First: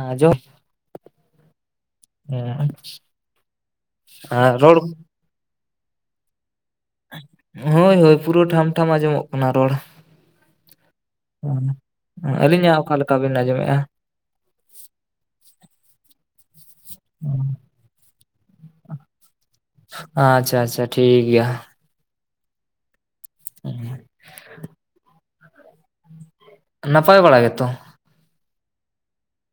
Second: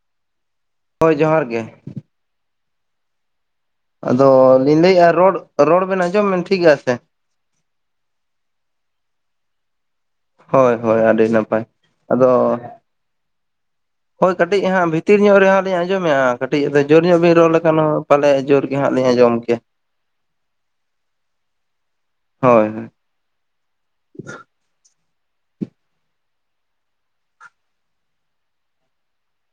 ᱟᱡᱚᱵ ᱦᱳᱭ ᱡᱚᱸᱦᱟᱨ ᱜᱮ ᱾ [unintelligible] ᱟᱫᱚ ᱨᱚᱲ ᱞᱤᱧ ᱞᱟᱹᱭ ᱮᱻ ᱨᱚᱲ ᱨᱚᱲ ᱵᱮᱱ ᱟᱸᱡᱚᱢ ᱢᱮᱱ ᱴᱷᱤᱠ ᱜᱮᱭᱟ ᱥᱮ? ᱦᱳᱭ ᱦᱳᱭ ᱯᱩᱨᱟᱹ ᱴᱷᱟᱢ ᱴᱷᱟᱢ ᱟᱸᱡᱚᱢᱚᱜ ᱠᱟᱱᱟ ᱨᱚᱲ᱾ ᱦᱳᱭ ᱦᱳᱭ ᱟᱹᱰᱤ ᱱᱟᱯᱟᱭ ᱟᱫᱚ ᱟᱹᱞᱤᱧᱟᱜ ᱚᱠᱟ ᱞᱮᱠᱟ ᱵᱤᱱ ᱟᱸᱡᱚᱢᱮᱫᱼᱟ ᱦᱳᱭ ᱠᱟᱹᱴᱤᱡ ᱦᱟᱸᱜ ᱵᱷᱤᱛᱤᱨ ᱧᱚᱜ ᱨᱮᱦᱚᱸ ᱞᱤᱧ ᱟᱸᱡᱚᱢᱮ-ᱟ, ᱠᱟᱹᱴᱤᱡ ᱡᱳᱨ ᱧᱚᱜ ᱵᱤᱱ ᱨᱚᱲ ᱞᱮᱠᱷᱟᱱ ᱦᱚᱸ ᱯᱟᱞᱮ ᱡᱳᱨ ᱜᱮ ᱦᱟᱸᱜ ᱞᱤᱧ ᱟᱸᱡᱚᱢᱚᱜ ᱠᱮᱭᱟ᱾ ᱟᱪᱪᱷᱟ ᱟᱪᱪᱷᱟ ᱴᱷᱤᱠ ᱜᱮᱭᱟ ᱾ ᱦᱳᱭ ᱦᱳᱭ ᱾ [unintelligible] ᱱᱟᱯᱟᱭ ᱵᱟᱲᱟ ᱜᱮ ᱛᱚ?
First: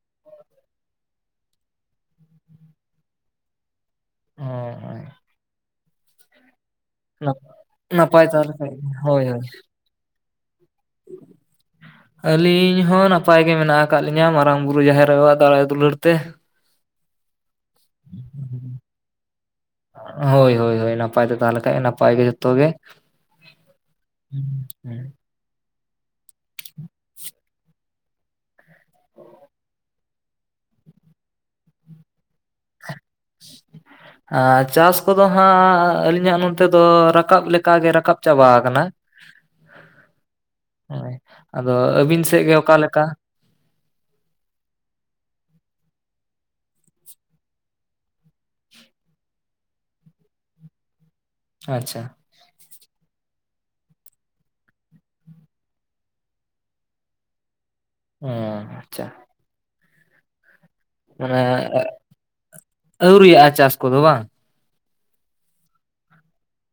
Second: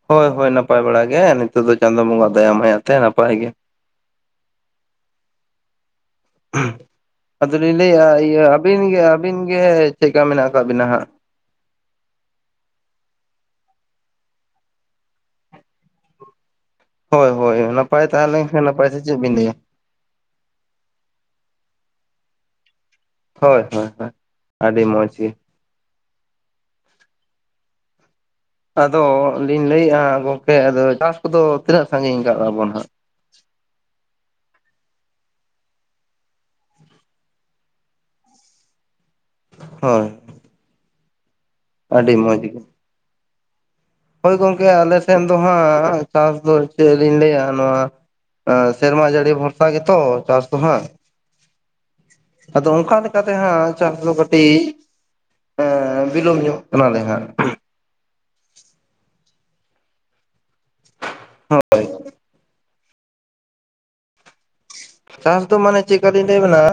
ᱦᱳᱭ, ᱦᱳᱭ, ᱱᱟᱯᱟᱭ ᱵᱟᱲᱟ ᱜᱮ ᱱᱤᱛᱚᱜ ᱫᱚ ᱪᱟᱸᱫᱚ ᱵᱚᱸᱜᱟ ᱫᱟᱭᱟ ᱢᱟᱭᱟ ᱛᱮ ᱱᱟᱯᱟᱭ ᱜᱮ᱾ ᱦᱮᱸ, ᱦᱮᱸ᱾ ᱟᱫᱚ ᱞᱤᱧ ᱞᱟᱹᱭᱟ ᱱᱟᱯᱟᱭ ᱤᱭᱟᱹ ᱛᱟᱦᱚᱞᱮ ᱠᱷᱟᱡ ᱟᱹᱵᱤᱱ ᱜᱮ, ᱦᱳᱭ ᱟᱹᱵᱤᱱ ᱦᱳᱭ ᱜᱮ᱾ ᱪᱮᱜ ᱠᱟ ᱢᱮᱱᱟᱜ ᱟᱠᱟᱜ ᱵᱤᱱᱟ ᱦᱟᱸᱜ? [inaudible] ᱟᱹᱞᱤᱧ ᱦᱚᱸ ᱱᱟᱯᱟᱭ ᱜᱮ ᱢᱮᱱᱟᱜ ᱟᱠᱟᱜ ᱞᱤᱧᱟᱹ ᱢᱟᱨᱟᱝ ᱵᱩᱨᱩ ᱡᱟᱦᱮᱨ ᱟᱭᱳᱣᱟᱜ ᱫᱟᱲᱟᱭ ᱫᱩᱞᱟᱹᱲ ᱛᱮ᱾ ᱦᱳᱭ, ᱦᱳᱭ, ᱱᱟᱯᱟᱭ ᱛᱟᱦᱮᱸᱞᱮᱱ ᱠᱷᱟᱱ ᱱᱟᱯᱟᱭ ᱥᱮ ᱪᱮᱜ ᱵᱤᱱ ᱞᱟᱹᱭᱟ᱾ ᱦᱳᱭ, ᱦᱳᱭ, ᱦᱳᱭ, ᱱᱟᱯᱟᱭ ᱛᱮ ᱛᱟᱦᱮᱞᱮ ᱠᱷᱟᱡ ᱱᱟᱯᱟᱭ ᱜᱮ ᱡᱚᱛᱚ ᱜᱮ᱾ [unintelligible] ᱦᱮᱸ, ᱦᱮᱸ, ᱟᱹᱰᱤ ᱢᱚᱡᱽ ᱜᱮ᱾ ᱟᱫᱚ ᱞᱤᱧ ᱞᱟᱹᱭ ᱮᱼᱟ ᱦᱟ ᱜᱚᱝᱠᱮ ᱟᱫᱚ ᱪᱟᱥ ᱠᱚᱫᱚ ᱛᱤᱱᱟᱹᱜ ᱥᱟᱺᱜᱤᱧ ᱠᱟᱜᱼᱟ ᱵᱚᱱ ᱦᱟᱸᱜ? [inaudible] ᱦᱟᱸ ᱪᱟᱥ ᱠᱚᱫᱚ ᱦᱟᱸᱜ ᱟᱹᱞᱤᱧᱟᱜ ᱱᱚᱱᱛᱮ ᱫᱚ ᱨᱟᱠᱟᱵ ᱞᱮᱠᱟ ᱜᱮ ᱨᱟᱠᱟᱵ ᱪᱟᱵᱟ ᱟᱠᱟᱱᱟ᱾ [inaudible] ᱦᱳᱭ᱾ ᱮᱸ ᱟᱫᱚ ᱟᱹᱰᱤ ᱟᱹᱵᱤᱱ ᱢᱚᱡᱽ ᱥᱮᱜ ᱜᱮ ᱚᱠᱟ ᱞᱮᱠᱟ? ᱦᱳᱭ ᱜᱚᱢᱠᱮ ᱟᱞᱮ ᱥᱮᱱ ᱫᱚ ᱦᱟᱸᱜ ᱪᱟᱥ ᱫᱚ ᱪᱮᱜ ᱞᱤᱧ ᱞᱟᱹᱭᱟ ᱱᱚᱣᱟ ᱟᱸ ᱥᱮᱨᱢᱟ ᱡᱟᱹᱲᱤ ᱵᱷᱚᱨᱥᱟ ᱜᱮᱛᱚ ᱪᱟᱥ ᱫᱚ ᱦᱟᱸᱜ᱾ ᱟᱪᱪᱷᱟ᱾ ᱟᱫᱚ ᱚᱱᱠᱟ ᱞᱮᱠᱟ ᱛᱮ ᱦᱟᱸᱜ ᱪᱟᱥ ᱫᱚ ᱠᱟᱹᱴᱤᱡ ᱮᱸ ᱵᱤᱞᱚᱢ ᱧᱚᱜ ᱠᱟᱱᱟ ᱞᱮ ᱦᱟᱸᱜ ᱦᱮᱸ ᱟᱪᱟ᱾ ᱢᱟᱱᱮ ᱟᱹᱣᱨᱤᱭᱟᱜᱼᱟ ᱪᱟᱥ ᱠᱚᱫᱚ ᱵᱟᱝ᱾ ᱪᱟᱥ ᱫᱚ ᱢᱟᱱᱮ ᱪᱮᱜ ᱠᱟᱞᱤᱧ ᱞᱟᱹᱭ ᱟᱵᱮᱱᱟ᱾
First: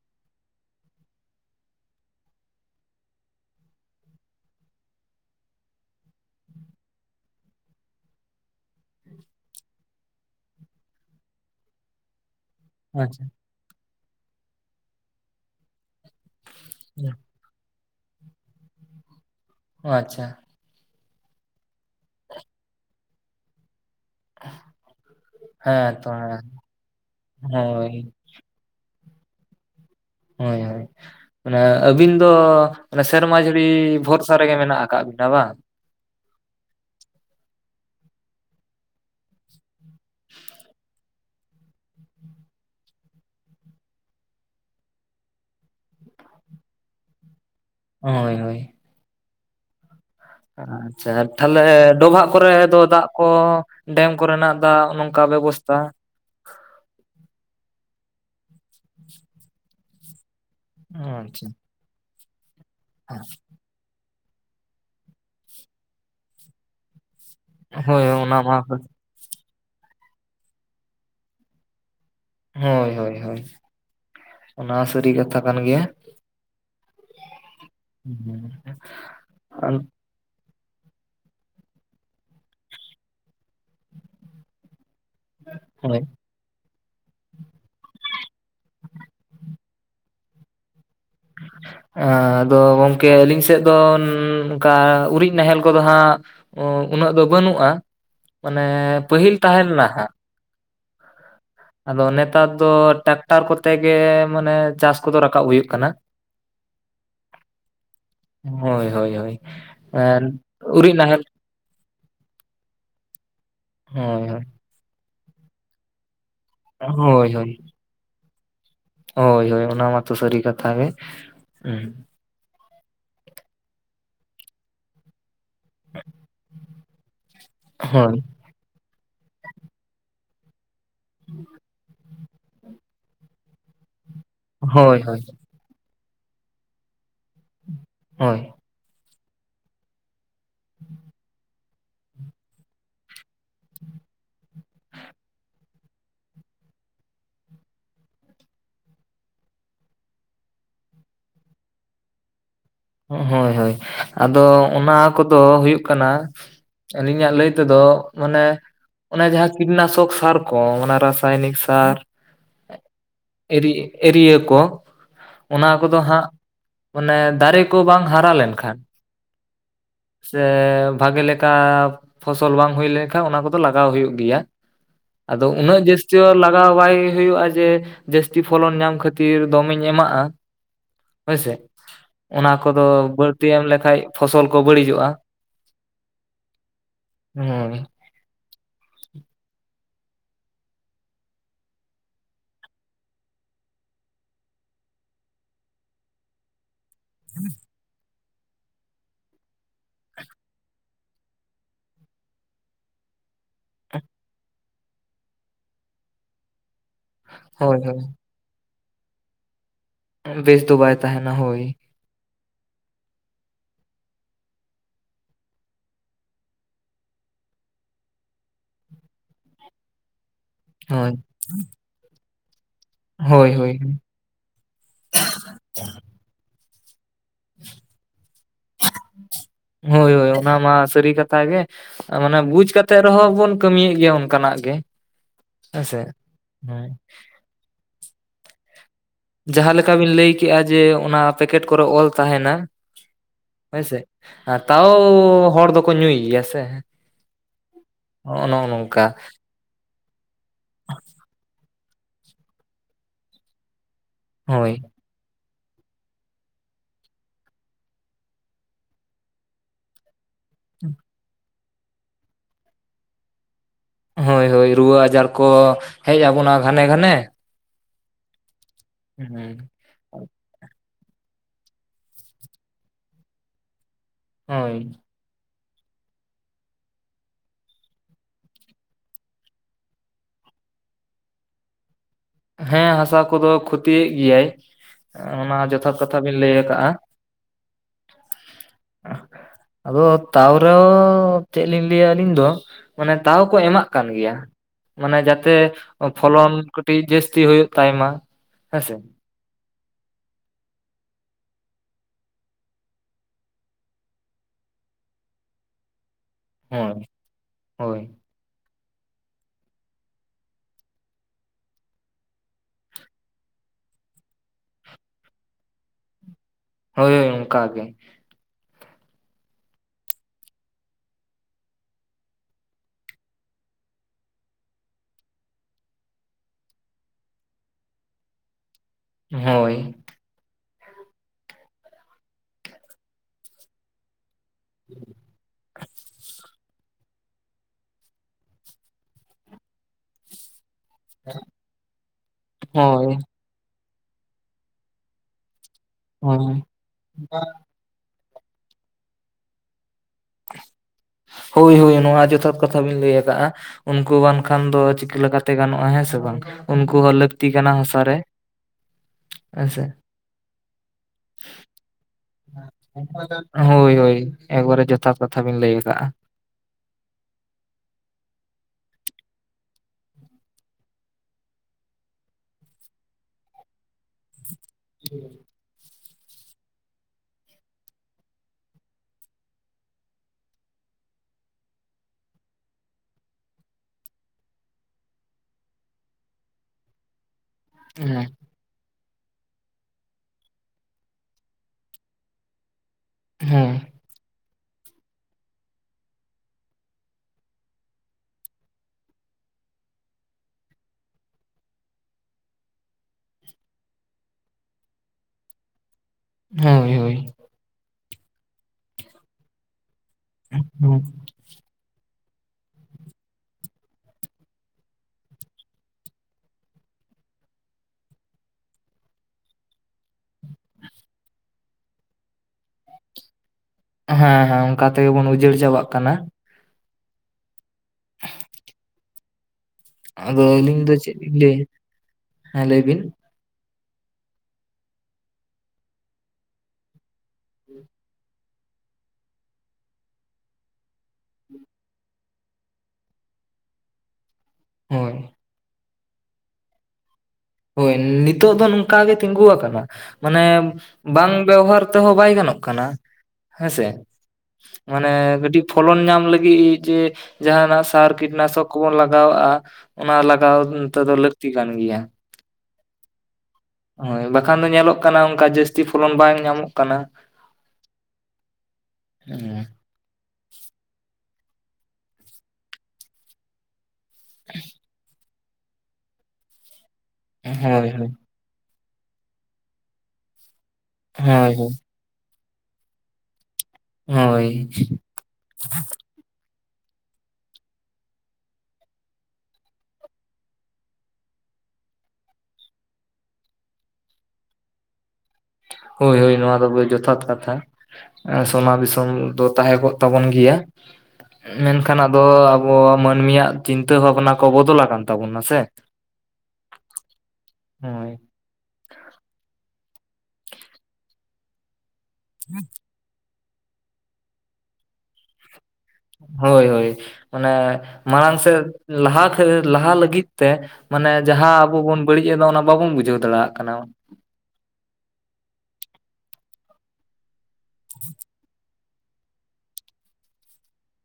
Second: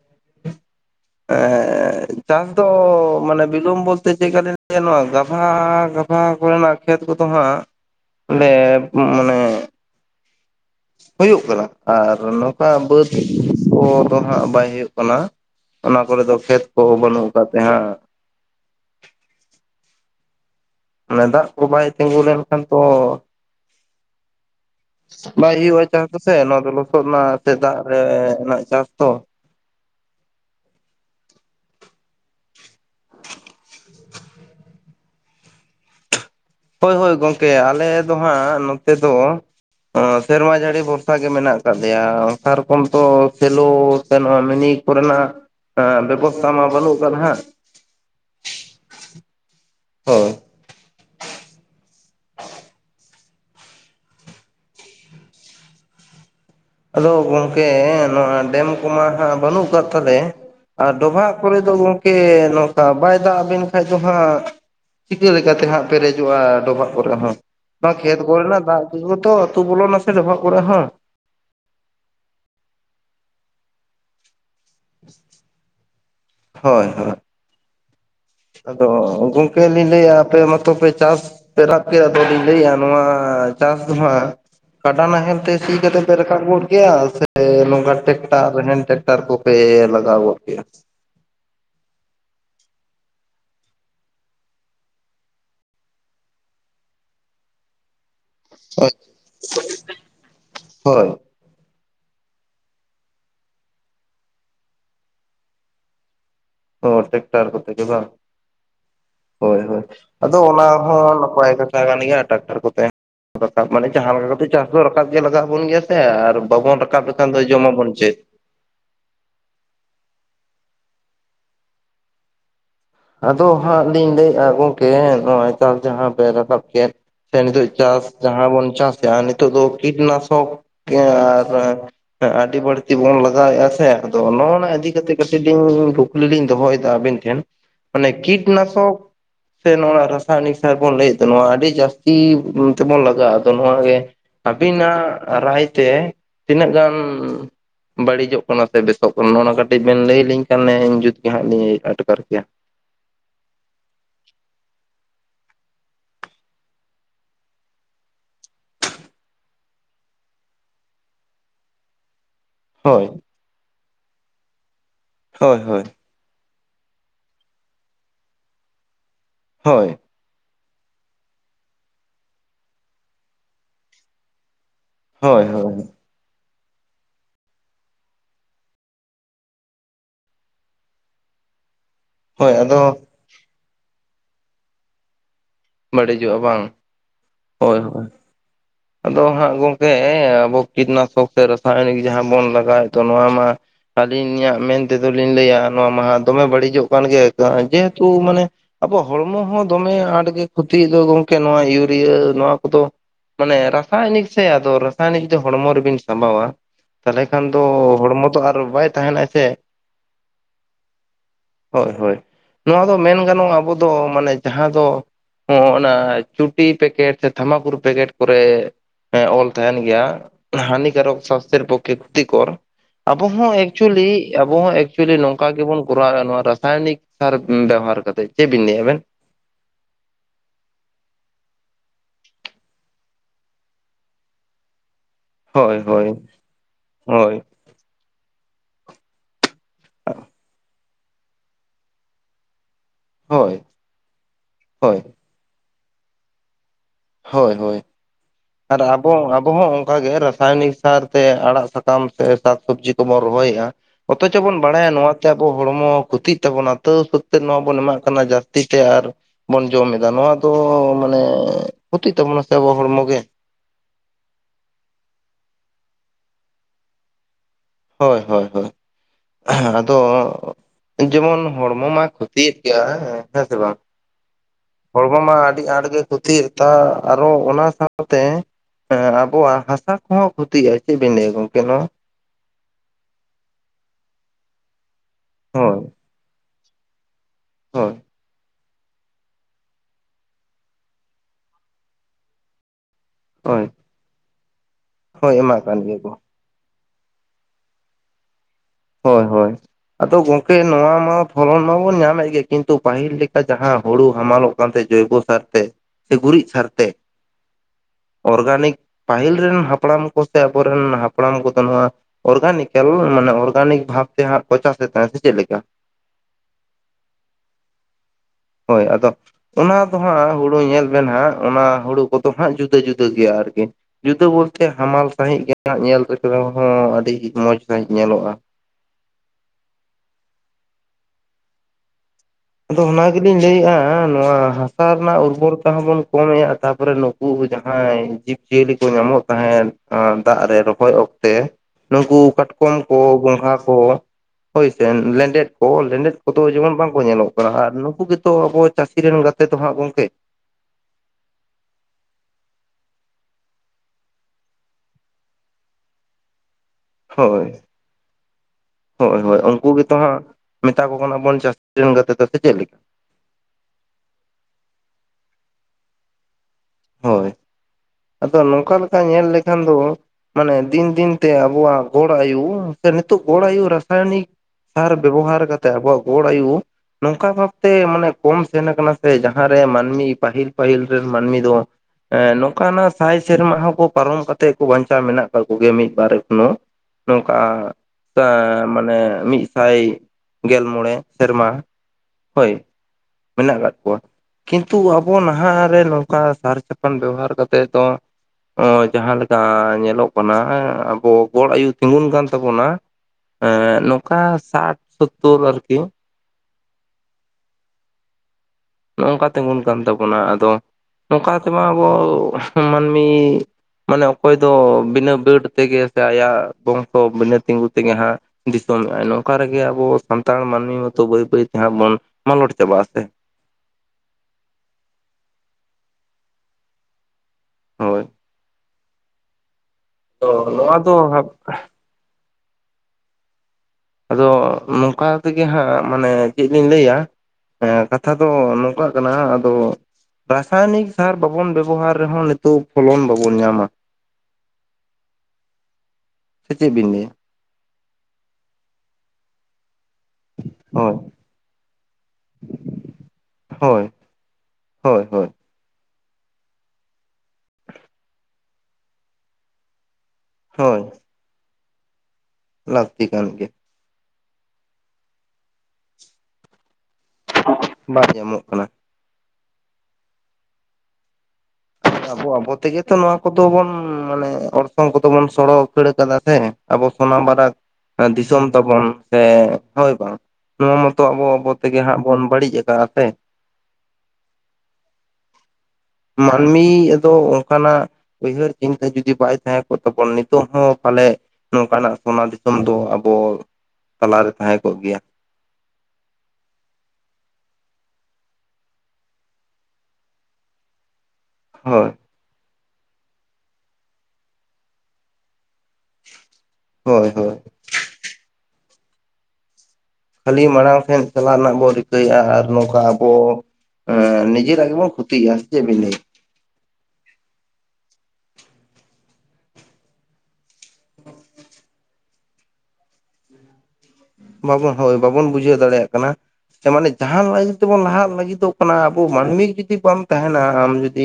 [inaudible] ᱮᱸᱻ ᱪᱟᱥ ᱫᱚ ᱢᱟᱱᱮ ᱵᱤᱞᱚᱢ ᱵᱚᱞᱛᱮ ᱪᱮᱜ ᱠᱟᱞᱤᱝ ᱞᱟᱹᱭᱼᱟ ᱱᱚᱣᱟ ᱜᱟᱵᱷᱟ ᱜᱟ ᱵᱷᱟ ᱠᱚᱨᱮᱱᱟᱜ ᱠᱷᱮᱛ ᱠᱚᱫᱚ ᱦᱟᱸᱜ [unintelligible] ᱢᱟᱱᱮ ᱦᱳᱭᱩᱜ ᱠᱟᱱᱟ, ᱟᱨ ᱱᱚ ᱠᱟ ᱵᱟᱹᱫᱽ ᱟᱪᱪᱷᱟ ᱠᱚ ᱫᱚ ᱦᱟᱸᱜ ᱵᱟᱭ ᱦᱩᱭᱩᱜ ᱠᱟᱱᱟ ᱚᱱᱟ ᱠᱚᱨᱮ ᱫᱚ ᱠᱷᱮᱛ ᱠᱚ ᱵᱟᱹᱱᱩᱜ ᱠᱚᱯᱮ ᱦᱟᱸᱜ ᱟᱪᱪᱷᱟ᱾ ᱚᱱᱮ ᱫᱟᱜ ᱠᱚ ᱵᱟᱭ ᱛᱤᱸᱜᱩ ᱞᱮᱱᱠᱷᱟᱱ ᱛᱚ᱾ ᱵᱟᱭ ᱦᱩᱭᱩᱜᱼᱟ ᱦᱮᱸ ᱪᱟᱥ ᱛᱚ ᱫᱚᱥᱮ ᱦᱮᱸ ᱱᱚᱣᱟ ᱫᱚ ᱞᱚᱥᱚᱫ ᱨᱮᱱᱟᱜ ᱥᱮ ᱫᱟᱜ ᱦᱳᱭ ᱨᱮᱻ ᱱᱟᱜ ᱪᱟᱥ ᱛᱚ᱾ ᱦᱳᱭ, ᱦᱳᱭ᱾ ᱢᱟᱱᱮ ᱟᱹᱵᱤᱱ ᱫᱚ ᱚᱱᱮ ᱥᱮᱨᱢᱟ ᱡᱟᱹᱲᱤ ᱵᱷᱚᱨᱥᱟ ᱨᱮᱜᱮ ᱢᱮᱱᱟᱜ ᱟᱠᱟᱜ ᱵᱤᱱᱟ ᱵᱟᱝ᱾ ᱦᱳᱭ ᱦᱳᱭ ᱜᱚᱝᱠᱮ ᱟᱞᱮ ᱫᱚ ᱦᱟᱸᱜ ᱱᱚᱛᱮ ᱫᱚ ᱚ ᱥᱮᱨᱢᱟ ᱡᱟᱹᱲᱤ ᱵᱷᱚᱨᱥᱟ ᱜᱮ ᱢᱮᱱᱟᱜ ᱟᱠᱟᱜ ᱫᱮᱭᱟ ᱥᱮ ᱨᱚᱠᱚᱢ ᱛᱚ ᱥᱮᱞᱳ ᱥᱮ ᱱᱚᱣᱟ ᱢᱤᱱᱤ ᱠᱚᱨᱮᱱᱟᱜ ᱮᱸ ᱵᱮᱵᱚᱥᱛᱟ ᱢᱟ ᱵᱟᱹᱱᱩᱜ ᱠᱟᱫ ᱦᱟᱸᱜ᱾ ᱦᱳᱭ, ᱦᱳᱭ᱾ ᱦᱳᱭ᱾ ᱟᱪᱪᱷᱟ ᱴᱷᱟᱞᱮ ᱰᱚᱵᱷᱟᱜ ᱠᱚᱨᱮ ᱫᱚ ᱫᱟᱜ ᱠᱚ ᱰᱮᱢ ᱠᱚᱨᱮᱱᱟᱜ ᱫᱟᱜ ᱱᱚᱝᱠᱟ ᱵᱮᱵᱚᱥᱛᱟ ᱟᱫᱚ ᱜᱚᱝᱠᱮ ᱱᱚᱣᱟ ᱰᱮᱢ ᱠᱚᱢᱟ ᱦᱟᱸᱜ ᱵᱟᱹᱱᱩᱜ ᱠᱟᱫ ᱛᱟᱞᱮ᱾ ᱟ ᱰᱚᱵᱷᱟᱜ ᱟᱪᱪᱷᱟ ᱠᱚᱨᱮ ᱫᱚ ᱜᱚᱝᱠᱮ ᱱᱚᱝᱠᱟ ᱵᱟᱭ ᱫᱟᱜ ᱟᱵᱤᱱ ᱠᱷᱟᱱᱡ ᱰᱚ ᱵᱷᱟᱜ ᱪᱤᱠᱟᱹ ᱞᱮᱠᱟᱛᱮ ᱦᱟᱸᱜ ᱯᱮᱨᱮᱡᱚᱜᱼᱟ ᱰᱚᱵᱷᱟᱜ ᱠᱚᱨᱮ ᱦᱚᱸ᱾ ᱵᱟ ᱦᱳᱭ ᱠᱷᱮᱛ ᱚᱱᱟ ᱠᱚᱨᱮ ᱢᱟ ᱱᱟᱜ ᱫᱟᱜ ᱠᱩᱜᱮ ᱛᱚ ᱟᱹᱛᱩ ᱵᱚᱞᱚᱱᱟ ᱥᱮ ᱰᱚᱵᱷᱟᱜ ᱠᱚᱨᱮ ᱦᱚᱸ᱾ ᱦᱳᱭ, ᱦᱳᱭ, ᱦᱳᱭ, ᱚᱱᱟ ᱥᱟᱹᱨᱤ ᱠᱟᱛᱷᱟ ᱠᱟᱱ ᱜᱮᱭᱟ᱾ ᱦᱳᱭ, ᱦᱳᱭ᱾ ᱟᱫᱚ ᱜᱚᱝᱠᱮ ᱞᱤᱧ ᱞᱟᱹᱭᱮᱜᱼᱟ ᱟᱯᱮ ᱢᱟᱛᱚ ᱯᱮ ᱪᱟᱥ ᱛᱚᱨᱟ ᱠᱮᱜ ᱟᱫᱚ ᱞᱤᱧ ᱞᱟᱹᱭᱟ ᱱᱚᱣᱟ ᱪᱟᱥ ᱫᱚ ᱦᱟᱸᱜ ᱠᱟᱰᱟ ᱱᱟᱦᱮᱞ ᱛᱮ ᱥᱤ ᱦᱳᱭ ᱠᱟᱛᱮ ᱯᱮ ᱜᱚᱫ ᱠᱮᱭᱟ ᱥᱮ ᱱᱚᱝᱠᱟ ᱴᱮᱠᱴᱟᱨ ᱦᱮᱱ ᱴᱮᱠᱴᱟᱨ ᱠᱚᱯᱮ ᱞᱟᱜᱟᱣ ᱜᱚᱫ ᱠᱮᱜᱟ ᱚ ᱟᱫᱚ ᱜᱚᱝᱠᱮ ᱟᱹᱞᱤᱧ ᱥᱮᱫ ᱫᱚ ᱚᱱᱠᱟ ᱩᱨᱤᱡ ᱱᱟᱦᱮᱞ ᱠᱚᱫᱚ ᱦᱟᱸᱜ ᱩᱱᱟᱹᱜ ᱫᱚ ᱵᱟᱹᱱᱩᱜᱼᱟ, ᱢᱟᱱᱮ ᱯᱟᱹᱦᱤᱞ ᱛᱟᱦᱮᱸ ᱞᱮᱱᱟ ᱦᱟᱸᱜ ᱦᱳᱭ ᱟᱫᱚ ᱱᱮᱛᱟᱨ ᱫᱚ ᱴᱟᱠᱴᱟᱨ ᱠᱚᱛᱮ ᱜᱮ ᱢᱟᱱᱮ ᱪᱟᱥ ᱠᱚᱫᱚ ᱨᱟᱠᱟᱵ ᱦᱩᱭᱩᱜ ᱠᱟᱱᱟ ᱚ ᱴᱮᱠᱴᱟᱨ ᱠᱚᱛᱮ ᱜᱮ ᱵᱟᱝ᱾ ᱦᱳᱭ ᱦᱳᱭ ᱦᱳᱭ ᱦᱳᱭ ᱦᱳᱭ ᱟᱫᱚ ᱚᱱᱟ ᱩᱨᱤᱡ ᱦᱚᱸ ᱱᱟᱦᱮᱞ ᱱᱟᱯᱟᱭ ᱠᱟᱛᱷᱟ ᱠᱟᱱ ᱜᱮᱭᱟ ᱴᱟᱠᱴᱟᱨ ᱠᱚᱛᱮ ᱨᱟᱠᱟᱵ ᱢᱟᱱᱮ ᱡᱟᱦᱟᱸ ᱦᱳᱭ ᱞᱮᱠᱟ ᱠᱟᱛᱮ ᱪᱟᱥ ᱫᱚ ᱨᱟᱠᱟᱵ ᱜᱮ ᱞᱟᱜᱟᱣ ᱵᱚᱱ ᱜᱮᱭᱟ ᱥᱮ, ᱟᱨ ᱵᱟᱵᱚᱱ ᱨᱟᱠᱟᱵ ᱦᱳᱭ ᱞᱮᱠᱷᱟᱱ ᱫᱚ ᱦᱳᱭ ᱡᱚᱢ ᱟᱵᱚᱱ ᱪᱮᱫ ᱦᱳᱭ ᱦᱳᱭ ᱚᱱᱟ ᱢᱟᱛᱚ ᱥᱟᱹᱨᱤ ᱠᱟᱛᱷᱟ ᱜᱮ ᱟᱫᱚ ᱦᱟᱸᱜ ᱞᱤᱧ ᱞᱟᱹᱭᱮᱜᱼᱟ ᱜᱚᱝᱠᱮ ᱱᱚᱜᱼᱚᱭ᱾ ᱪᱟᱥ ᱡᱟᱦᱟᱸ ᱯᱮ ᱨᱟᱠᱟᱵ ᱠᱮᱫ ᱥᱮ ᱱᱤᱛᱚᱜ ᱪᱟᱥ ᱦᱳᱭ ᱡᱟᱦᱟᱸ ᱵᱚᱱ ᱪᱟᱥ ᱡᱟᱦᱟᱸ ᱱᱤᱛᱚᱜ ᱫᱚ ᱠᱤᱴᱱᱟᱥᱚᱠ [inaudible] ᱦᱮ ᱟᱹᱰᱤ ᱵᱟᱹᱲᱛᱤ ᱵᱚᱱ ᱞᱟᱜᱟᱣᱮᱜᱼᱟ ᱥᱮ ᱟᱫᱚ ᱱᱚᱜᱚᱱᱟ ᱱᱚᱣᱟ ᱤᱫᱤ ᱦᱳᱭ ᱠᱟᱛᱮ ᱦᱳᱭ ᱠᱟᱹᱴᱤᱡ᱾ ᱟᱹᱞᱤᱧ ᱠᱩᱠᱞᱤ ᱞᱤᱧ ᱫᱚᱦᱚᱭᱫᱟ ᱟᱵᱮᱱ ᱴᱷᱮᱱ? ᱢᱟᱱᱮ ᱦᱳᱭ ᱠᱤᱴᱱᱟᱥᱚᱠ ᱥᱮ ᱱᱚᱣᱟ ᱨᱟᱥᱟᱭᱚᱱᱤᱠ ᱥᱟᱨ ᱵᱚᱱ ᱞᱟᱹᱭᱮᱫ ᱫᱚ ᱱᱚᱣᱟ ᱟᱹᱰᱤ ᱡᱟᱹᱥ ᱛᱤ ᱛᱮᱵᱚᱱ ᱞᱟᱜᱟᱣᱼᱟ ᱟᱫᱚ ᱱᱚᱣᱟᱜᱮ ᱟᱵᱤᱱᱟᱜ ᱨᱟᱭᱛᱮ ᱛᱤᱱᱟᱹᱜ ᱜᱟᱱ ᱵᱟᱹᱲᱤᱡᱚᱜ ᱠᱟᱱᱟ ᱥᱮ ᱵᱮᱥᱚᱜ ᱠᱟᱱᱟ ᱱᱚᱜᱱᱟ ᱠᱟᱹᱴᱤᱡ ᱵᱮᱱ ᱞᱟᱹᱭᱟᱞᱤᱧ ᱠᱷᱟᱱ ᱡᱩᱛᱜᱮ ᱦᱟᱸᱜ ᱞᱤᱧ ᱟᱴᱠᱟᱨ᱾ [unintelligible] ᱦᱳᱭ ᱦᱳᱭ ᱟᱫᱚ ᱚᱱᱟ ᱠᱚᱫᱚ ᱦᱩᱭᱩᱜ ᱠᱟᱱᱟ᱾ ᱟᱹᱞᱤᱧᱟᱜ ᱞᱟᱹᱭ ᱛᱮᱫᱚ ᱢᱟᱱᱮ ᱚᱱᱮ ᱡᱟᱦᱟᱸ ᱠᱤᱴᱱᱟᱥᱚᱠ ᱥᱟᱨ ᱠᱚ ᱚᱱᱟ ᱨᱟᱥᱟᱭᱚᱱᱤᱠ ᱥᱟᱨ᱾ ᱦᱳᱭ ᱮᱨᱤ ᱮᱨᱤᱭᱟᱹ ᱠᱚ ᱦᱳᱭ ᱚᱱᱟ ᱦᱳᱭ ᱠᱚᱫᱚ ᱦᱟᱸᱜ ᱢᱟᱱᱮ ᱫᱟᱨᱮ ᱠᱚ ᱵᱟᱝ ᱦᱟᱨᱟ ᱞᱮᱱᱠᱷᱟᱱ᱾ ᱦᱳᱭ ᱥᱮ ᱵᱷᱟᱜᱮ ᱞᱮᱠᱟ ᱯᱷᱚᱥᱚᱞ ᱵᱟᱝ ᱦᱳᱭ ᱞᱮᱱᱠᱷᱟᱱ ᱚᱱᱟ ᱠᱚᱫᱚ ᱞᱟᱜᱟᱣ ᱦᱳᱭᱳᱜ ᱜᱮᱭᱟ᱾ ᱦᱳᱭ ᱟᱫᱚ ᱩᱱᱟᱹᱜ ᱦᱳᱭ ᱡᱟᱹᱥ ᱪᱚ ᱞᱟᱜᱟᱣ ᱵᱟᱭ ᱦᱩᱭᱩᱜᱼᱟ ᱡᱮ ᱡᱟᱹᱥᱛᱤ ᱯᱷᱚᱞᱚᱱ ᱧᱟᱢ ᱠᱷᱟᱹᱛᱤᱨ ᱫᱚᱢᱮᱧ ᱮᱢᱟᱜᱼᱟ ᱦᱳᱭᱥᱮ ᱚᱱᱟ ᱦᱳᱭ ᱠᱚᱫᱚ ᱟᱫᱚ ᱵᱟᱹᱲᱛᱤ ᱮᱢ ᱞᱮᱠᱷᱟᱡ ᱯᱷᱚᱥᱚᱞ ᱠᱚ ᱵᱟᱹᱲᱤᱡᱚᱜᱼᱟ᱾ ᱵᱟᱹᱲᱤᱡᱚᱜᱼᱟ ᱵᱟᱝ ᱦᱳᱭ ᱦᱳᱭ ᱟᱫᱚ ᱦᱟᱸᱜ ᱜᱚᱝᱠᱮ ᱟᱵᱚ ᱠᱤᱴᱱᱟᱥᱚᱠ ᱥᱮ ᱨᱟᱥᱟᱭᱚᱱᱤᱠ ᱡᱟᱦᱟᱸ ᱵᱚᱱ ᱞᱟᱜᱟᱣᱮᱫ ᱫᱚ ᱱᱚᱣᱟ ᱢᱟ᱾ ᱟᱹᱞᱤᱧᱟᱜ ᱢᱮᱱᱛᱮᱫᱚᱞᱤᱧ ᱞᱟᱹᱭᱟ ᱱᱚᱣᱟ ᱢᱟᱦᱟᱜ ᱫᱚᱢᱮ ᱵᱟᱹᱲᱤᱡᱚᱜ ᱠᱟᱱ ᱜᱮ ᱡᱮᱦᱮᱛᱩ ᱢᱟᱱᱮ ᱟᱵᱚᱣᱟᱜ ᱦᱚᱲᱢᱚ ᱦᱚᱸ ᱫᱚᱢᱮ ᱟᱸᱴ ᱜᱮ᱾ ᱠᱷᱚᱛᱤᱮᱫ ᱫᱚ ᱜᱚᱝᱠᱮ ᱱᱚᱣᱟ ᱤᱭᱩᱨᱤᱭᱟᱹ ᱱᱚᱣᱟ ᱠᱚᱫᱚ᱾ ᱢᱟᱱᱮ ᱨᱟᱥᱟᱭᱚᱱᱤᱠ ᱥᱮ ᱟᱫᱚ ᱨᱟᱥᱟᱭᱚᱱᱤᱠ ᱡᱩᱫᱤ ᱦᱚᱲᱢᱚ ᱨᱮᱵᱤᱱ ᱥᱟᱵᱟᱣᱟ᱾ ᱛᱟᱦᱞᱮ ᱠᱷᱟᱱ ᱫᱚ ᱦᱳᱭ ᱦᱳᱭ ᱦᱚᱲᱢᱚ ᱫᱚ ᱟᱨ ᱵᱟᱭ ᱛᱟᱦᱮᱱᱟ ᱥᱮ ᱵᱮᱥ ᱫᱚ ᱵᱟᱭ ᱛᱟᱦᱮᱱᱟ ᱦᱳᱭ᱾ ᱦᱳᱭ ᱦᱳᱭ ᱱᱚᱣᱟ ᱫᱚ ᱢᱮᱱ ᱜᱟᱱᱚᱜᱼᱟ ᱟᱵᱚ ᱫᱚ ᱢᱟᱱᱮ ᱡᱟᱦᱟᱸ ᱫᱚ᱾ ᱦᱚᱸ ᱚᱱᱟ ᱪᱩᱴᱤ ᱯᱮᱠᱮᱴ ᱥᱮ ᱛᱷᱟᱢᱟᱠᱩᱨ ᱯᱮᱠᱮᱴ ᱠᱚᱨᱮ᱾ ᱦᱮᱸ ᱚᱞ ᱛᱟᱦᱮᱱ ᱜᱮᱭᱟ ᱦᱳᱭ ᱦᱟᱱᱤᱠᱟᱨᱚᱠ ᱥᱟᱥᱛᱷᱮᱨ ᱯᱚᱠᱠᱷᱮ ᱠᱷᱚᱛᱤᱠᱚᱨ᱾ ᱟᱵᱚᱦᱚᱸ ᱦᱳᱭ ᱦᱳᱭ ᱮᱠᱪᱩᱭᱮᱞᱤ ᱟᱵᱚᱦᱚᱸ ᱮᱠᱪᱩᱭᱮᱞᱤ ᱱᱚᱝᱠᱟ ᱜᱮᱵᱚᱱ, ᱠᱚᱨᱟᱣᱮᱜᱼᱟ ᱱᱚᱣᱟ ᱨᱟᱥᱟᱭᱚᱱᱤᱠ ᱥᱟᱨ ᱵᱮᱣᱦᱟᱨ ᱠᱟᱛᱮ ᱪᱮᱫ ᱵᱤᱱ ᱞᱟᱹᱭᱟ ᱟᱵᱤᱱ᱾ ᱦᱳᱭ ᱦᱳᱭ ᱚᱱᱟ ᱢᱟ ᱥᱟᱹᱨᱤ ᱠᱟᱛᱷᱟ ᱜᱮ᱾ ᱢᱟᱱᱮ ᱵᱩᱡ ᱠᱟᱛᱮᱜ ᱨᱮᱦᱚᱸ, ᱵᱚᱱ ᱠᱟᱹᱢᱤᱭᱮᱜ ᱜᱮᱭᱟ ᱚᱱᱠᱟᱱᱟᱜ ᱜᱮ ᱦᱳᱭ ᱦᱮᱸᱥᱮ ᱦᱳᱭ ᱦᱮᱸ ᱦᱳᱭ ᱡᱟᱦᱟ ᱞᱮᱠᱟ ᱵᱤᱱ ᱞᱟᱹᱭᱠᱮᱜᱼᱟ ᱡᱮ, ᱚᱱᱟ ᱯᱮᱠᱮᱴ ᱠᱚᱨᱮ ᱚᱞ ᱛᱟᱦᱮᱱᱟ ᱦᱳᱭ ᱦᱳᱭᱥᱮ ᱛᱟᱣ ᱦᱳᱭ ᱦᱚᱲ ᱫᱚᱠᱚ ᱧᱩᱭ ᱜᱮᱭᱟ ᱥᱮ ᱦᱳᱭ ᱦᱳᱭ ᱱᱚᱜᱼᱚ ᱱᱚᱜᱼᱚ ᱟᱨ ᱱᱚᱝᱠᱟ ᱟᱵᱚ [unintelligible] ᱟᱵᱚ ᱦᱚᱸ ᱚᱱᱠᱟ ᱜᱮ ᱨᱟᱥᱟᱭᱚᱱᱤᱠ ᱥᱟᱨ ᱛᱮ ᱟᱲᱟᱜ ᱥᱟᱠᱟᱢ ᱥᱮ ᱥᱟᱠᱥᱚᱵᱽᱡᱤ ᱠᱚᱵᱚᱱ ᱨᱚᱦᱚᱭᱮᱜᱼᱟ᱾ ᱚᱛᱷᱚᱪᱚ ᱵᱚᱱ ᱦᱳᱭ ᱵᱟᱲᱟᱭᱟ ᱱᱚᱣᱟ ᱟᱵᱚ ᱦᱚᱲᱢᱚ ᱠᱷᱚᱛᱤᱜ ᱛᱟᱵᱚᱱᱟ ᱛᱟᱹᱣ ᱥᱚᱛᱛᱮ ᱱᱚᱣᱟ ᱵᱚᱱ ᱮᱢᱟᱜ ᱠᱟᱱᱟ ᱡᱟᱹᱥᱛᱤ ᱛᱮ ᱟᱨ ᱵᱚᱱ ᱡᱚᱢᱮᱫᱟ ᱱᱚᱣᱟ ᱫᱚ ᱢᱟᱱᱮ ᱠᱷᱚᱛᱤᱜ ᱛᱟᱵᱚᱱᱟ ᱥᱮ ᱟᱵᱚ ᱦᱚᱲᱢᱚ ᱜᱮ᱾ ᱦᱳᱭ ᱦᱳᱭ ᱨᱩᱣᱟᱹ ᱟᱡᱟᱨ ᱠᱚ ᱦᱮᱡ ᱟᱵᱚᱱᱟ ᱜᱷᱟᱱᱮ ᱜᱷᱟᱱᱮ ᱦᱳᱭ ᱦᱳᱭ ᱦᱳᱭ ᱦᱮᱸ ᱟᱫᱚ ᱡᱮᱢᱚᱱ ᱦᱚᱲᱢᱚ ᱢᱟ ᱠᱷᱚᱛᱤᱭᱮᱫ ᱜᱮᱭᱟ ᱦᱮᱸ ᱥᱮ ᱵᱟᱝ ᱦᱳᱭ ᱦᱚᱲᱢᱚ ᱢᱟ ᱟᱹᱰᱤ ᱟᱸᱴ ᱜᱮ ᱠᱷᱚᱛᱤᱭᱮᱫ ᱛᱚ ᱟᱨᱚ ᱚᱱᱟ ᱥᱟᱶᱛᱮ ᱦᱮᱸ ᱟᱵᱚᱣᱟᱜ ᱦᱟᱥᱟ ᱠᱚᱦᱚᱸ ᱠᱷᱚᱛᱤᱮᱜᱼᱟ ᱪᱮᱫ ᱵᱤᱱ ᱞᱟᱹᱭᱟ ᱜᱚᱝᱠᱮ ᱱᱚᱣᱟ? ᱦᱮᱸ ᱦᱟᱥᱟ ᱠᱚᱫᱚ ᱠᱷᱚᱛᱤᱭᱮᱫ ᱜᱮᱭᱟᱭ ᱚᱱᱟ ᱦᱳᱭ ᱡᱚᱛᱷᱟᱛ ᱠᱟᱛᱷᱟ ᱵᱤᱱ ᱞᱟᱹᱭ ᱟᱠᱟᱜᱼᱟ᱾ ᱦᱳᱭ ᱟᱫᱚ ᱛᱟᱣᱨᱮᱦᱚ ᱪᱮᱫ ᱞᱤᱧ ᱞᱟᱹᱭᱟ ᱟᱹᱞᱤᱧ ᱫᱚ ᱢᱟᱱᱮ ᱛᱟᱣ ᱠᱚ ᱦᱳᱭ ᱮᱢᱟᱜ ᱠᱟᱱ ᱜᱮᱭᱟ ᱢᱟᱱᱮ ᱦᱳᱭ ᱡᱟᱛᱮ ᱮᱢᱟᱜ ᱠᱟᱱ ᱜᱮᱭᱟ ᱠᱚ ᱯᱷᱚᱞᱚᱱ ᱠᱟᱹᱴᱤᱡ ᱡᱟᱹᱥᱛᱤ ᱦᱳᱭᱳᱜ ᱛᱟᱭᱢᱟ ᱦᱮᱸᱥᱮ ᱦᱳᱭ ᱦᱳᱭ ᱟᱫᱚ ᱜᱚᱝᱠᱮ ᱱᱚᱣᱟ ᱢᱟ ᱯᱷᱚᱞᱚᱱ ᱢᱟᱵᱚᱱ ᱧᱟᱢᱮᱜ ᱜᱮ ᱠᱤᱱᱛᱩ ᱯᱟᱹᱦᱤᱞ ᱞᱮᱠᱟ ᱡᱟᱦᱟᱸ ᱦᱩᱲᱩ ᱦᱟᱢᱟᱞᱚᱜ ᱠᱟᱱᱛᱮ ᱡᱳᱭᱵᱚ ᱥᱟᱨᱛᱮ ᱥᱮ ᱜᱩᱨᱤᱡ ᱥᱟᱨᱛᱮ ᱦᱳᱭ ᱦᱳᱭ ᱚᱨᱜᱟᱱᱤᱠ ᱯᱟᱹᱦᱤᱞ ᱨᱮᱱ ᱦᱟᱯᱲᱟᱢ ᱠᱚ ᱥᱮ ᱟᱵᱚᱨᱮᱱ ᱦᱟᱯᱲᱟᱢ ᱠᱚᱫᱚ ᱱᱚᱣᱟ ᱚᱨᱜᱟᱱᱤᱠᱮᱞ ᱢᱟᱱᱮ ᱚᱨ ᱜᱟᱱᱤᱠ ᱵᱷᱟᱵᱛᱮ ᱦᱟᱸᱜ ᱠᱚ ᱪᱟᱥᱮᱫ ᱛᱟᱦᱮ ᱥᱮ ᱪᱮᱫ ᱞᱮᱠᱟ᱾ ᱦᱳᱭ ᱦᱳᱭ ᱚᱱᱠᱟ ᱜᱮ ᱦᱳᱭ ᱟᱫᱚ ᱚᱱᱟ ᱫᱚ ᱦᱟᱸᱜ ᱦᱩᱲᱩ ᱧᱮᱞ ᱵᱮᱱ ᱦᱟᱸᱜ ᱚᱱᱟ ᱦᱩᱲᱩ ᱠᱚᱫᱚ ᱦᱟᱸᱜ ᱡᱩᱫᱟᱹ ᱡᱩᱫᱟᱹ ᱜᱮᱭᱟ ᱟᱨᱠᱤ᱾ ᱡᱩᱫᱟᱹ ᱵᱚᱞᱛᱮ ᱦᱟᱢᱟᱞ ᱥᱟᱹᱦᱤᱡ ᱜᱮ ᱧᱮᱞ ᱠᱚᱛᱮ ᱦᱚᱸ ᱟᱹᱰᱤ ᱢᱚᱸᱡᱽ ᱥᱟᱹᱦᱤᱡ ᱧᱮᱞᱚᱜᱼᱟ᱾ ᱦᱳᱭ ᱟᱫᱚ ᱚᱱᱟ ᱜᱮᱞᱤᱧ ᱞᱟᱹᱭᱮᱜᱼᱟ ᱱᱚᱣᱟ ᱦᱟᱥᱟ ᱨᱮᱱᱟᱜ ᱩᱨᱵᱚᱨᱚᱛᱟ ᱦᱚᱸᱵᱚᱱ ᱠᱚᱢᱮᱜᱼᱟ ᱛᱟᱯᱚᱨᱮ ᱱᱩ ᱩᱱᱠᱩ ᱡᱟᱦᱟᱸᱭ ᱡᱤᱵᱽ ᱡᱤᱭᱟᱹᱞᱤ ᱠᱚ ᱧᱟᱢᱚᱜ ᱛᱟᱦᱮᱸᱫ ᱫᱟᱜ ᱨᱮ ᱨᱚᱦᱚᱭ ᱚᱠ ᱛᱮ ᱱᱩᱠᱩ ᱠᱟᱴᱠᱚᱢ ᱠᱚ ᱦᱳᱭ ᱜᱚᱸᱜᱷᱟ ᱠᱚ ᱦᱳᱭᱥᱮ ᱞᱮᱸᱰᱮᱫ ᱠᱚ ᱞᱮᱸᱰᱮᱫ ᱦᱳᱭ ᱠᱚᱫᱚ ᱡᱮᱢᱚᱱ ᱵᱟᱝᱠᱚ ᱧᱮᱞᱚᱜ ᱠᱟᱱᱟ ᱟᱨ ᱱᱩᱠᱩ ᱜᱮᱛᱚ ᱟᱵᱚ ᱪᱟᱹᱥᱤ ᱨᱮᱱ ᱜᱟᱛᱮ ᱫᱚ ᱦᱟᱸᱜ ᱜᱚᱝᱠᱮ᱾ ᱦᱳᱭ ᱦᱳᱭ ᱱᱚᱣᱟ ᱡᱚᱛᱷᱟᱛ ᱠᱟᱛᱷᱟ ᱵᱤᱱ ᱞᱟᱹᱭ ᱟᱠᱟᱜᱼᱟ ᱾ ᱩᱱᱠᱩ ᱵᱟᱝᱠᱷᱟᱱ ᱫᱚ ᱪᱤᱠᱟᱹ ᱞᱮᱠᱟᱛᱮ ᱜᱟᱱᱚᱜᱼᱟ ᱦᱮᱸ ᱥᱮ ᱵᱟᱝ ᱩᱱᱠᱩ ᱦᱳᱭ ᱞᱟᱹᱠᱛᱤ ᱠᱟᱱᱟ ᱦᱟᱥᱟ ᱨᱮ ᱦᱳᱭ ᱦᱳᱭ ᱩᱱᱠᱩ ᱦᱮᱸᱥᱮ ᱜᱮᱛᱚ ᱦᱟᱸᱜ ᱢᱮᱛᱟ ᱠᱚ ᱠᱟᱱᱟᱵᱚᱱ ᱪᱟᱹᱥᱤ ᱨᱮᱱ ᱜᱟᱛᱮ ᱫᱚ ᱥᱮ ᱪᱮᱫ [unintelligible] ᱦᱳᱭ ᱦᱳᱭ ᱮᱠᱵᱟᱨᱮ ᱡᱚᱛᱷᱟᱛ ᱠᱟᱛᱷᱟ ᱵᱮᱱ ᱞᱟᱹᱭ ᱟᱠᱟᱜᱼᱟ᱾ ᱦᱳᱭ ᱟᱫᱚ ᱱᱚᱝᱠᱟ ᱞᱮᱠᱟ ᱧᱮᱞ ᱞᱮᱠᱷᱟᱱ ᱫᱚ᱾ ᱢᱟᱱᱮ ᱫᱤᱱ ᱫᱤᱱᱛᱮ ᱟᱵᱚᱣᱟᱜ ᱜᱚᱲ ᱟᱭᱩ ᱥᱮ ᱱᱤᱛᱚᱜ ᱜᱚᱲ ᱟᱭᱩ ᱨᱟᱥᱟᱭᱚᱱᱤᱠ ᱥᱟᱨ ᱵᱮᱵᱚᱦᱟᱨ ᱠᱟᱛᱮ ᱟᱵᱚᱣᱟᱜ ᱜᱚᱲ ᱟᱭᱩ ᱱᱚᱝᱠᱟ ᱵᱷᱟᱵᱛᱮ ᱢᱟᱱᱮ ᱠᱚᱢ ᱥᱮᱱ ᱟᱠᱟᱱᱟ ᱥᱮ ᱡᱟᱦᱟ ᱨᱮ ᱢᱟᱱᱢᱤ ᱯᱟᱦᱤᱞ ᱯᱟᱦᱤᱞ ᱨᱮᱱ ᱢᱟᱹᱱᱢᱤ ᱫᱚ ᱮᱸ ᱱᱚᱝᱠᱟᱱᱟᱜ ᱥᱟᱭ ᱥᱮᱨᱢᱟ ᱦᱚᱸᱠᱚ ᱯᱟᱨᱚᱢ ᱠᱟᱛᱮᱜ ᱠᱚ ᱵᱟᱧᱪᱟᱣ ᱢᱮᱱᱟᱜ ᱟᱠᱟᱫ ᱠᱚᱜᱮᱭᱟ ᱢᱤᱫ ᱵᱟᱨ ᱮᱠᱷᱚᱱᱳ ᱱᱚᱝᱠᱟ ᱦᱮᱸ [unintelligible] ᱢᱟᱱᱮ ᱢᱤᱫᱥᱟᱭ ᱜᱮᱞ ᱢᱚᱬᱮ ᱥᱮᱨᱢᱟ ᱦᱳᱭ ᱢᱮᱱᱟᱜ ᱠᱟᱜ ᱦᱮᱸ ᱠᱚᱣᱟ ᱠᱤᱱᱛᱩ ᱟᱵᱚ ᱱᱟᱦᱟᱸᱜ ᱨᱮ ᱱᱚᱝᱠᱟ ᱥᱟᱨ ᱥᱟᱠᱟᱢ ᱵᱮᱵᱚᱦᱟᱨ ᱠᱟᱛᱮ ᱫᱚ ᱡᱟᱦᱟᱸ ᱞᱮᱠᱟ ᱧᱮᱞᱚᱜ ᱠᱟᱱᱟ ᱟᱵᱚ ᱜᱚᱲ ᱟᱭᱩ ᱛᱤᱸᱜᱩᱱ ᱠᱟᱱ ᱛᱟᱵᱚᱱᱟ᱾ ᱮᱸ ᱱᱚᱝᱠᱟ ᱥᱟᱴ ᱥᱳᱛᱛᱳᱨ ᱟᱨᱠᱤ᱾ ᱦᱳᱭ ᱦᱳᱭ ᱱᱚᱜ ᱱᱚᱝᱠᱟ ᱛᱤᱸᱜᱩᱱ ᱠᱟᱱ ᱛᱟᱵᱚᱱᱟ ᱟᱫᱚ ᱦᱮᱸ ᱱᱚᱝᱠᱟ ᱛᱮᱢᱟ ᱟᱵᱚ ᱢᱟᱹᱱᱢᱤ ᱢᱟᱱᱮ ᱚᱠᱚᱭ ᱫᱚ ᱵᱤᱱᱟᱹ ᱵᱟᱹᱰ ᱛᱮᱜᱮ ᱥᱮ ᱟᱭᱟᱜ ᱵᱚᱝᱥᱚ ᱵᱤᱱᱟᱹ ᱛᱤᱸᱜᱩ ᱛᱮᱜᱮ ᱦᱟᱸᱜ᱾ ᱫᱤᱥᱚᱢᱮᱜ ᱟᱭ ᱱᱚᱝᱠᱟ ᱨᱮᱜᱮ ᱟᱵᱚ ᱥᱟᱱᱛᱟᱲ ᱢᱟᱹᱱᱢᱤ ᱢᱚᱛᱚ ᱵᱟᱹᱭ ᱵᱟᱹᱭ ᱛᱮᱟᱸ ᱵᱚᱱ ᱢᱟᱞᱚᱴ ᱪᱟᱵᱟᱜ ᱟᱥᱮ ᱦᱮᱸ ᱦᱮᱸ ᱚᱱᱠᱟ ᱛᱮᱜᱮ ᱵᱚᱱ ᱩᱡᱟᱹᱲ ᱪᱟᱵᱟᱜ ᱠᱟᱱᱟ᱾ ᱦᱳᱭ ᱛᱚ ᱟᱫᱚ ᱱᱚᱣᱟ ᱟᱹᱞᱤᱧ ᱫᱚ ᱪᱮᱫ ᱞᱤᱧ ᱞᱟᱹᱭ ᱦᱮᱸ ᱞᱟᱹᱭ ᱵᱤᱱ ᱟᱫᱚ ᱱᱚᱝᱠᱟ ᱛᱮᱜᱮ ᱦᱟᱸᱜ ᱢᱟᱱᱮ ᱪᱮᱫ ᱞᱤᱧ ᱞᱟᱹᱭᱟ ᱦᱮᱸ ᱠᱟᱛᱷᱟ ᱫᱚ ᱱᱚᱝᱠᱟᱜ ᱠᱟᱱᱟ ᱟᱫᱚ ᱨᱟᱥᱟᱭᱚᱱᱤᱠ ᱥᱟᱨ ᱵᱟᱵᱚᱱ ᱵᱮᱵᱚᱦᱟᱨ ᱨᱮᱦᱚᱸ ᱱᱤᱛᱚᱜ ᱯᱷᱚᱞᱚᱱ ᱵᱟᱵᱚᱱ ᱧᱟᱢᱟ ᱦᱳᱭ ᱥᱮᱪᱮᱫ ᱵᱤᱱ ᱞᱟᱹᱭᱟ ᱦᱳᱭ ᱱᱤᱛᱚᱜ ᱫᱚ ᱱᱚᱝᱠᱟ ᱜᱮ ᱛᱤᱸᱜᱩ ᱟᱠᱟᱱᱟ ᱢᱟᱱᱮ ᱦᱳᱭ ᱵᱟᱝ ᱵᱮᱣᱦᱟᱨ ᱛᱮᱦᱚᱸ ᱵᱟᱭ ᱜᱟᱱᱚᱜ ᱠᱟᱱᱟ ᱦᱳᱭ ᱦᱮᱸᱥᱮ ᱦᱳᱭ ᱢᱟᱱᱮ ᱦᱳᱭ ᱠᱟᱹᱴᱤᱡ ᱯᱷᱚᱞᱚᱱ ᱧᱟᱢ ᱞᱟᱹᱜᱤᱫ ᱡᱮ ᱡᱟᱦᱟᱱᱟᱼᱜ ᱥᱟᱨ ᱠᱤᱴᱱᱟᱥᱚᱠ ᱠᱚᱵᱚᱱ ᱞᱟᱜᱟᱣᱟᱜᱼᱟ ᱚᱱᱟ ᱞᱟᱜᱟᱣ ᱦᱳᱭ ᱱᱮᱛᱟᱨ ᱫᱚ ᱞᱟᱹᱠᱛᱤ ᱠᱟᱱ ᱜᱮᱭᱟ ᱞᱟᱹᱠᱛᱤ ᱠᱟᱱ ᱜᱮᱭᱟ ᱦᱳᱭ ᱵᱟᱠᱷᱟᱱ ᱫᱚ ᱧᱮᱞᱚᱜ ᱠᱟᱱᱟ ᱚᱱᱠᱟ ᱡᱟᱹᱥᱛᱤ ᱯᱷᱚᱞᱚᱱ ᱵᱟᱝ ᱧᱟᱢᱚᱼᱜ ᱠᱟᱱᱟ [unintelligible] ᱵᱟᱝ ᱧᱟᱢᱚᱜ ᱠᱟᱱᱟ [inaudible] ᱟᱵᱚ ᱟᱵᱚ ᱛᱮᱜᱮ ᱛᱚ ᱱᱚᱣᱟ ᱠᱚᱫᱚ ᱵᱚᱱ ᱢᱟᱱᱮ ᱚᱨᱬᱥᱚᱝ ᱠᱚᱫᱚ ᱵᱚᱱ ᱥᱚᱲᱚ ᱟᱹᱯᱚᱲ ᱠᱟᱫᱟ ᱥᱮ ᱟᱵᱚ ᱥᱳᱱᱟᱢᱟᱨᱟᱠ ᱦᱳᱭ ᱦᱳᱭ ᱫᱤᱥᱚᱢ ᱛᱟᱵᱚᱱ ᱥᱮ ᱦᱳᱭ ᱵᱟᱝ ᱱᱚᱣᱟ ᱢᱟ ᱛᱚ ᱟᱵᱚ ᱟᱵᱚ ᱦᱳᱭ ᱛᱮᱜᱮ ᱦᱟᱸᱜ ᱵᱚᱱ ᱵᱟᱹᱲᱤᱡ ᱟᱠᱫ ᱥᱮ ᱦᱳᱭ ᱢᱟᱹᱱᱢᱤ ᱟᱫᱚ ᱚᱱᱠᱟᱱᱟᱼᱜ ᱩᱭᱦᱟᱹᱨ ᱪᱤᱱᱛᱟᱹ ᱡᱩᱫᱤ ᱵᱟᱭ ᱛᱟᱦᱮᱸ ᱠᱚᱜ ᱛᱟᱵᱚᱱ ᱱᱤᱛᱚᱜ ᱦᱚᱸ ᱯᱟᱞᱮ ᱱᱚᱝᱠᱟᱱᱟᱼᱜ ᱥᱳᱱᱟ ᱫᱤᱥᱚᱢ ᱫᱚ ᱟᱵᱚ ᱛᱟᱞᱟᱨᱮ ᱛᱟᱦᱮᱸ ᱠᱚᱜ ᱜᱮᱭᱟ᱾ ᱦᱳᱭ ᱦᱳᱭ ᱱᱚᱣᱟ ᱫᱚ ᱡᱚᱛᱷᱟᱛ ᱠᱟᱛᱷᱟ ᱥᱳᱱᱟ ᱫᱤᱥᱚᱢ ᱫᱚ ᱛᱟᱦᱮᱸ ᱠᱚᱜ ᱛᱟᱵᱚᱱ ᱜᱮᱭᱟ ᱦᱳᱭ ᱢᱮᱱᱠᱷᱟᱱ ᱫᱚ ᱟᱵᱚᱣᱟᱜ ᱢᱟᱹᱱᱢᱤᱭᱟᱼᱜ ᱪᱤᱱᱛᱟᱹ ᱵᱷᱟᱵᱱᱟ ᱠᱚ ᱵᱚᱫᱚᱞ ᱟᱠᱟᱱ ᱛᱟᱵᱚ ᱱᱟ ᱥᱮ ᱦᱳᱭ ᱼ ᱦᱳᱭ ᱦᱳᱭ ᱠᱷᱟᱹᱞᱤ ᱢᱟᱲᱟᱝ ᱥᱮᱫ ᱪᱟᱞᱟᱜ ᱨᱮᱱᱟᱜ ᱵᱚ ᱨᱤᱠᱟᱹᱭᱼᱟ ᱟᱨ ᱱᱚᱝᱠᱟ ᱟᱵ ᱵᱚ ᱟᱨ ᱱᱤᱡᱮᱨᱟᱼᱜ ᱜᱮᱵᱩᱱ ᱠᱷᱩᱛᱤᱭᱮᱼᱟ ᱥᱮ ᱪᱮᱫ ᱵᱤᱱ ᱞᱟᱹᱭᱟ᱾ ᱦᱳᱭ ᱦᱳᱭ ᱢᱟᱱᱮ ᱢᱟᱲᱟᱝ ᱥᱮᱫ ᱞᱟᱦᱟ ᱛᱮ ᱞᱟᱦᱟ ᱞᱟᱹᱜᱤᱫ ᱛᱮ ᱢᱟᱱᱮ ᱡᱟᱦᱟᱸ ᱟᱵᱚ ᱵᱚᱱ ᱵᱟᱹᱲᱤᱡ ᱮᱫᱟ ᱚᱱᱟ ᱵᱟᱵᱚᱱ ᱵᱩᱡᱷᱟᱹᱣ ᱫᱟᱲᱮᱭᱟᱼᱜ ᱠᱟᱱᱟ᱾ ᱵᱟᱵᱚᱱ ᱦᱳᱭ ᱵᱟᱵᱚᱱ ᱵᱩᱡᱷᱟᱹᱣ ᱫᱟᱲᱮᱭᱟᱜ ᱠᱟᱱᱟ, ᱡᱮ ᱢᱟᱱᱮ ᱡᱟᱦᱟᱸ ᱞᱟᱹᱜᱤᱫ ᱛᱮᱵᱚᱱ ᱞᱟᱦᱟᱜ ᱞᱟᱹᱜᱤᱫᱚᱜ ᱠᱟᱱᱟ ᱢᱟᱱᱢᱤ ᱡᱩᱫᱤ ᱵᱟᱢ ᱛᱟᱦᱮᱱᱟ ᱟᱢ ᱡᱩᱫᱤ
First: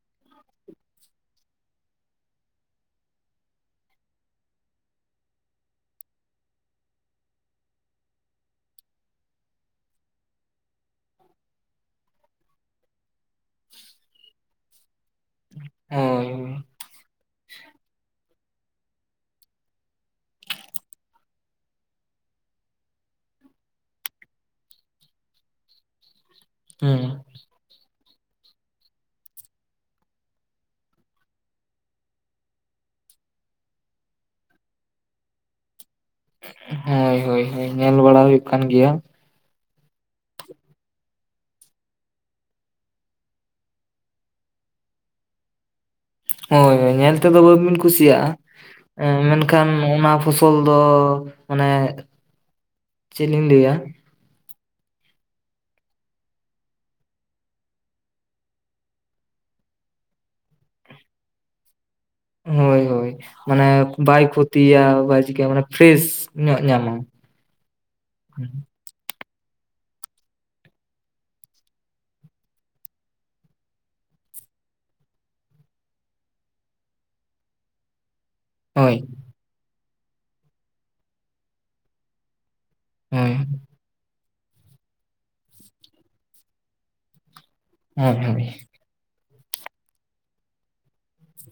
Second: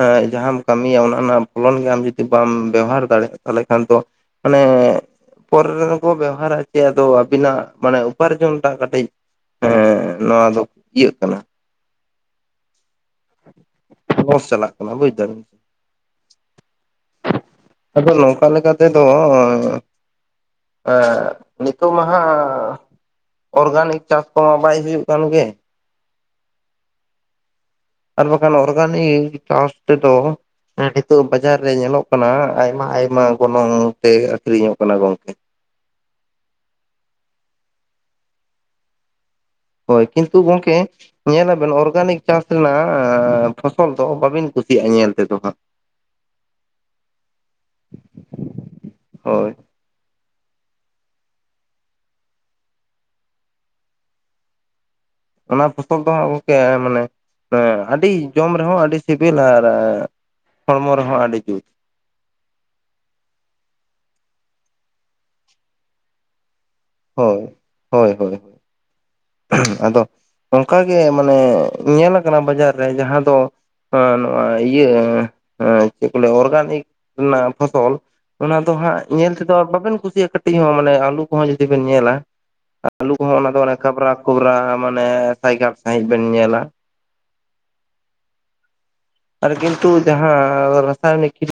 ᱮᱸᱻ ᱡᱟᱦᱟᱸᱢ ᱠᱟᱹᱢᱤᱭᱼᱟ ᱚᱱᱟ ᱨᱮᱱᱟᱜ ᱯᱷᱚᱞᱚᱱ ᱜᱮ ᱟᱢ ᱡᱩᱫᱤ ᱵᱟᱢ ᱵᱮᱣᱦᱟᱨ ᱫᱟᱲᱮᱭᱟᱜᱼᱟ ᱛᱟᱦᱚᱞᱮ ᱠᱷᱟᱱ ᱫᱚ ᱢᱟᱱᱮ ᱯᱚᱨᱮ ᱨᱮ ᱠᱚ ᱵᱮᱣᱦᱟᱨᱼᱟ ᱪᱮᱫ ᱟᱫᱚ ᱵᱤᱱᱟᱜ ᱢᱟᱱᱮ ᱩᱯᱟᱨᱡᱚᱱ ᱴᱟᱜ ᱠᱟᱹᱴᱤᱡ ᱮ ᱱᱚᱣᱟ ᱫᱚ ᱤᱭᱟᱹᱜ ᱠᱟᱱᱟ ᱞᱚᱥ ᱪᱟᱞᱟᱜ ᱠᱟᱱᱟ ᱵᱩᱡ ᱫᱟᱵᱤᱱ᱾ ᱦᱚᱭ ᱟᱫᱚ ᱱᱚᱝᱠᱟ ᱞᱮᱠᱟ ᱛᱮᱫᱚ ᱮᱸ ᱱᱤᱛᱚᱜ ᱢᱟᱦᱟᱜ ᱚᱨᱜᱟᱱᱤᱠ ᱪᱟᱥ ᱠᱚᱢᱟ ᱵᱟᱭ ᱦᱩᱭᱩᱜ ᱠᱟᱱ ᱜᱮ᱾ ᱦᱩ ᱸ ᱟᱨ ᱵᱟᱠᱷᱟᱱ ᱚᱨᱜᱟᱱᱤᱠ ᱪᱟᱥ ᱛᱮᱫᱚ [unintelligible] ᱵᱟᱡᱟᱨ ᱨᱮ ᱧᱮᱞᱚᱜ ᱠᱟᱱᱟ, ᱟᱭᱢᱟ ᱼ ᱟᱭᱢᱟ ᱜᱚᱱᱚᱝ ᱛᱮ ᱟᱠᱷᱨᱤᱧᱚᱼᱜ ᱠᱟᱱᱟ ᱜᱚᱝᱠᱮ ᱦᱳᱭ ᱼ ᱦᱳᱭ ᱼ ᱦᱳᱭ ᱧᱮᱞ ᱵᱟᱲᱟ ᱦᱩᱭᱩᱜ ᱠᱟᱱ ᱜᱮᱭᱟᱼᱼᱼ ᱦᱳᱭ ᱠᱤᱱᱛᱩ ᱜᱚᱢᱠᱮ? ᱧᱮᱞᱟᱵᱮᱱ ᱚᱨᱜᱟᱱᱤᱠ ᱪᱟᱥ ᱨᱮᱱᱟᱜ ᱟᱸᱻ ᱯᱷᱚᱥᱚᱞ ᱫᱚ ᱵᱟᱵᱤᱱ ᱠᱩᱥᱤᱭᱟᱜᱼᱟ ᱧᱮᱞ ᱛᱮᱫᱚ ᱦᱟᱸᱜ ᱦᱳᱭ ᱧᱮᱞ ᱛᱮᱫᱚ ᱵᱟᱹᱵᱤᱱ ᱠᱩᱥᱤᱭᱟᱜᱼᱟ ᱦᱳᱭ ᱢᱮᱱᱠᱷᱟᱱ ᱚᱱᱟ ᱯᱷᱚᱥᱚᱞ ᱫᱚ ᱢᱟᱱᱮ ᱪᱮᱫ ᱞᱤᱧ ᱞᱟᱹᱭᱟ ᱚᱱᱟ ᱯᱦᱚᱥᱚᱞ ᱫᱚ ᱦᱟᱸᱜ ᱜᱚᱝᱠᱮ ᱢᱟᱱᱮ ᱟᱹᱰᱤ ᱡᱚᱢ ᱨᱮᱦᱚᱸ ᱟᱹᱰᱤ ᱥᱤᱵᱤᱞ ᱟᱨ ᱦᱚᱲᱢᱚ ᱨᱮᱦᱚᱸ ᱟᱹᱰᱤ ᱡᱩᱛ ᱦᱳᱭ ᱦᱳᱭ ᱢᱟᱱᱮ ᱵᱟᱭ ᱠᱷᱚᱛᱤᱭᱟ ᱵᱟᱭ ᱪᱤᱠᱟᱹᱭᱟ ᱢᱟᱱᱮ ᱯᱷᱨᱮᱥ ᱧᱚᱜ ᱧᱟᱢᱟ᱾ ᱦᱳᱭ ᱦᱳᱭ ᱦᱳᱭ ᱟᱫᱚ ᱚᱱᱠᱟᱜᱮ ᱢᱟᱱᱮ ᱧᱮᱞ ᱟᱠᱟᱱᱟ ᱵᱟᱡᱟᱨ ᱨᱮ ᱡᱟᱦᱟᱸ ᱫᱚ ᱱᱚᱣᱟ ᱤᱭᱟᱹ ᱪᱮᱫ ᱠᱚ ᱞᱟᱹᱭᱟ ᱚᱨᱜᱟᱱᱤᱠ ᱨᱮᱱᱟᱜ ᱯᱷᱚᱥᱚᱞ ᱚᱱᱟ ᱫᱚ ᱦᱳᱭ ᱦᱟᱸᱜ ᱧᱮᱞ ᱛᱮᱫᱚ ᱵᱟᱵᱮᱱ ᱠᱩᱥᱤᱭᱟᱜᱼᱟ ᱠᱟᱹᱴᱤᱡ ᱦᱚᱸ ᱢᱟᱱᱮ ᱟᱹᱞᱩ ᱠᱚᱦᱚᱸ ᱡᱩᱫᱤ ᱵᱮᱱ ᱧᱮᱞᱟ᱾ [unintelligible] ᱟᱹᱞᱩ ᱠᱚᱦᱚᱸ ᱦᱳᱭ ᱚᱱᱟᱫᱚ ᱚᱱᱮ ᱠᱷᱟᱵᱽᱨᱟ ᱠᱷᱚᱵᱽᱨᱟ ᱢᱟᱱᱮ ᱥᱟᱭᱜᱟᱫ ᱥᱟᱺᱦᱤᱡ ᱵᱮᱱ ᱧᱮᱞᱟ᱾ [unintelligible] ᱟᱨ ᱠᱤᱱᱛᱩ ᱡᱟᱦᱟᱸ ᱨᱟᱥᱟᱭᱚᱱᱤᱠ [unintelligible]